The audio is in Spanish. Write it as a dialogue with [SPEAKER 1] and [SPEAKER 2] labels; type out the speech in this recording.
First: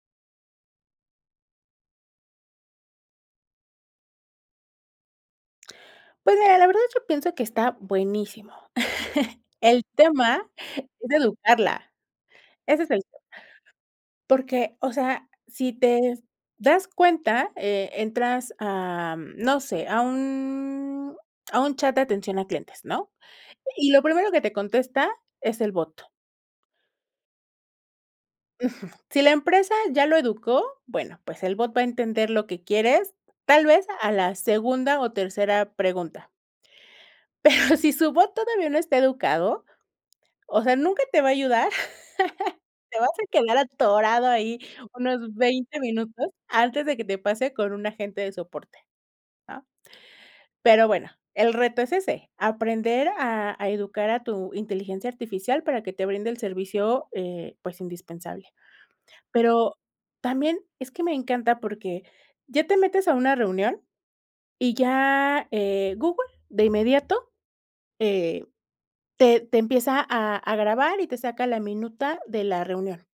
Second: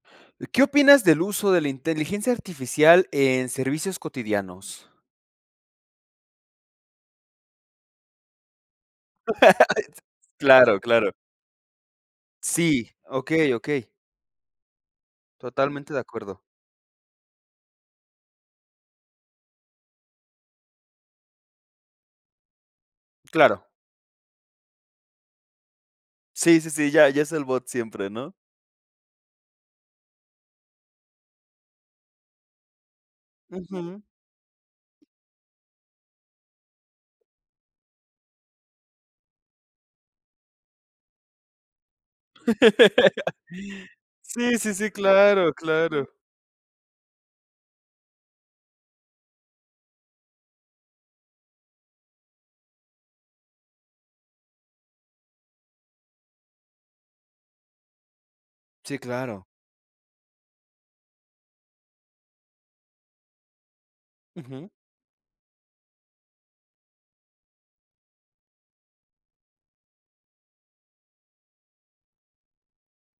[SPEAKER 1] ¿Qué opinas del uso de la inteligencia artificial en servicios cotidianos?
[SPEAKER 2] Pues mira, la verdad, yo pienso que está buenísimo. El
[SPEAKER 1] S
[SPEAKER 2] tema
[SPEAKER 1] ¡Claro,
[SPEAKER 2] es
[SPEAKER 1] claro!
[SPEAKER 2] educarla. Ese es
[SPEAKER 1] Sí.
[SPEAKER 2] el te
[SPEAKER 1] Okey, okey.
[SPEAKER 2] Porque, o sea, si
[SPEAKER 1] Totalmente de
[SPEAKER 2] te
[SPEAKER 1] acuerdo.
[SPEAKER 2] das cuenta, eh, entras a, mm, no sé, a un a un chat de atención a clientes, ¿no?
[SPEAKER 1] Claro.
[SPEAKER 2] Y y lo primero que te contesta es el bot.
[SPEAKER 1] Sí, sí, sí. Ya ya es el bot siempre, ¿no?
[SPEAKER 2] Ujú. Si la empresa ya lo educó, bueno, pues el bot va a entender lo que quieres, tal vez
[SPEAKER 1] Ujú.
[SPEAKER 2] a la segunda o tercera pregunta. Pero si su bot todavía no está educado, o sea, nunca te va a ayudar. Te vas a quedar atorado ahí
[SPEAKER 1] Si, sí, sí.
[SPEAKER 2] unos
[SPEAKER 1] Claro,
[SPEAKER 2] 20
[SPEAKER 1] claro.
[SPEAKER 2] minutos antes de que te pase con un agente de soporte, ¿ah? Pero bueno, el reto es ese. Aprender a a educar a tu inteligencia artificial para que te brinde el servicio, eh, pues, indispensable.
[SPEAKER 1] Sí, claro.
[SPEAKER 2] Pero también es que me encanta, porque ya te metes a una reunión
[SPEAKER 1] Ujú.
[SPEAKER 2] y ya, eh, Google de inmediato, eh, te te empieza a a grabar y te saca la minuta de la reunión.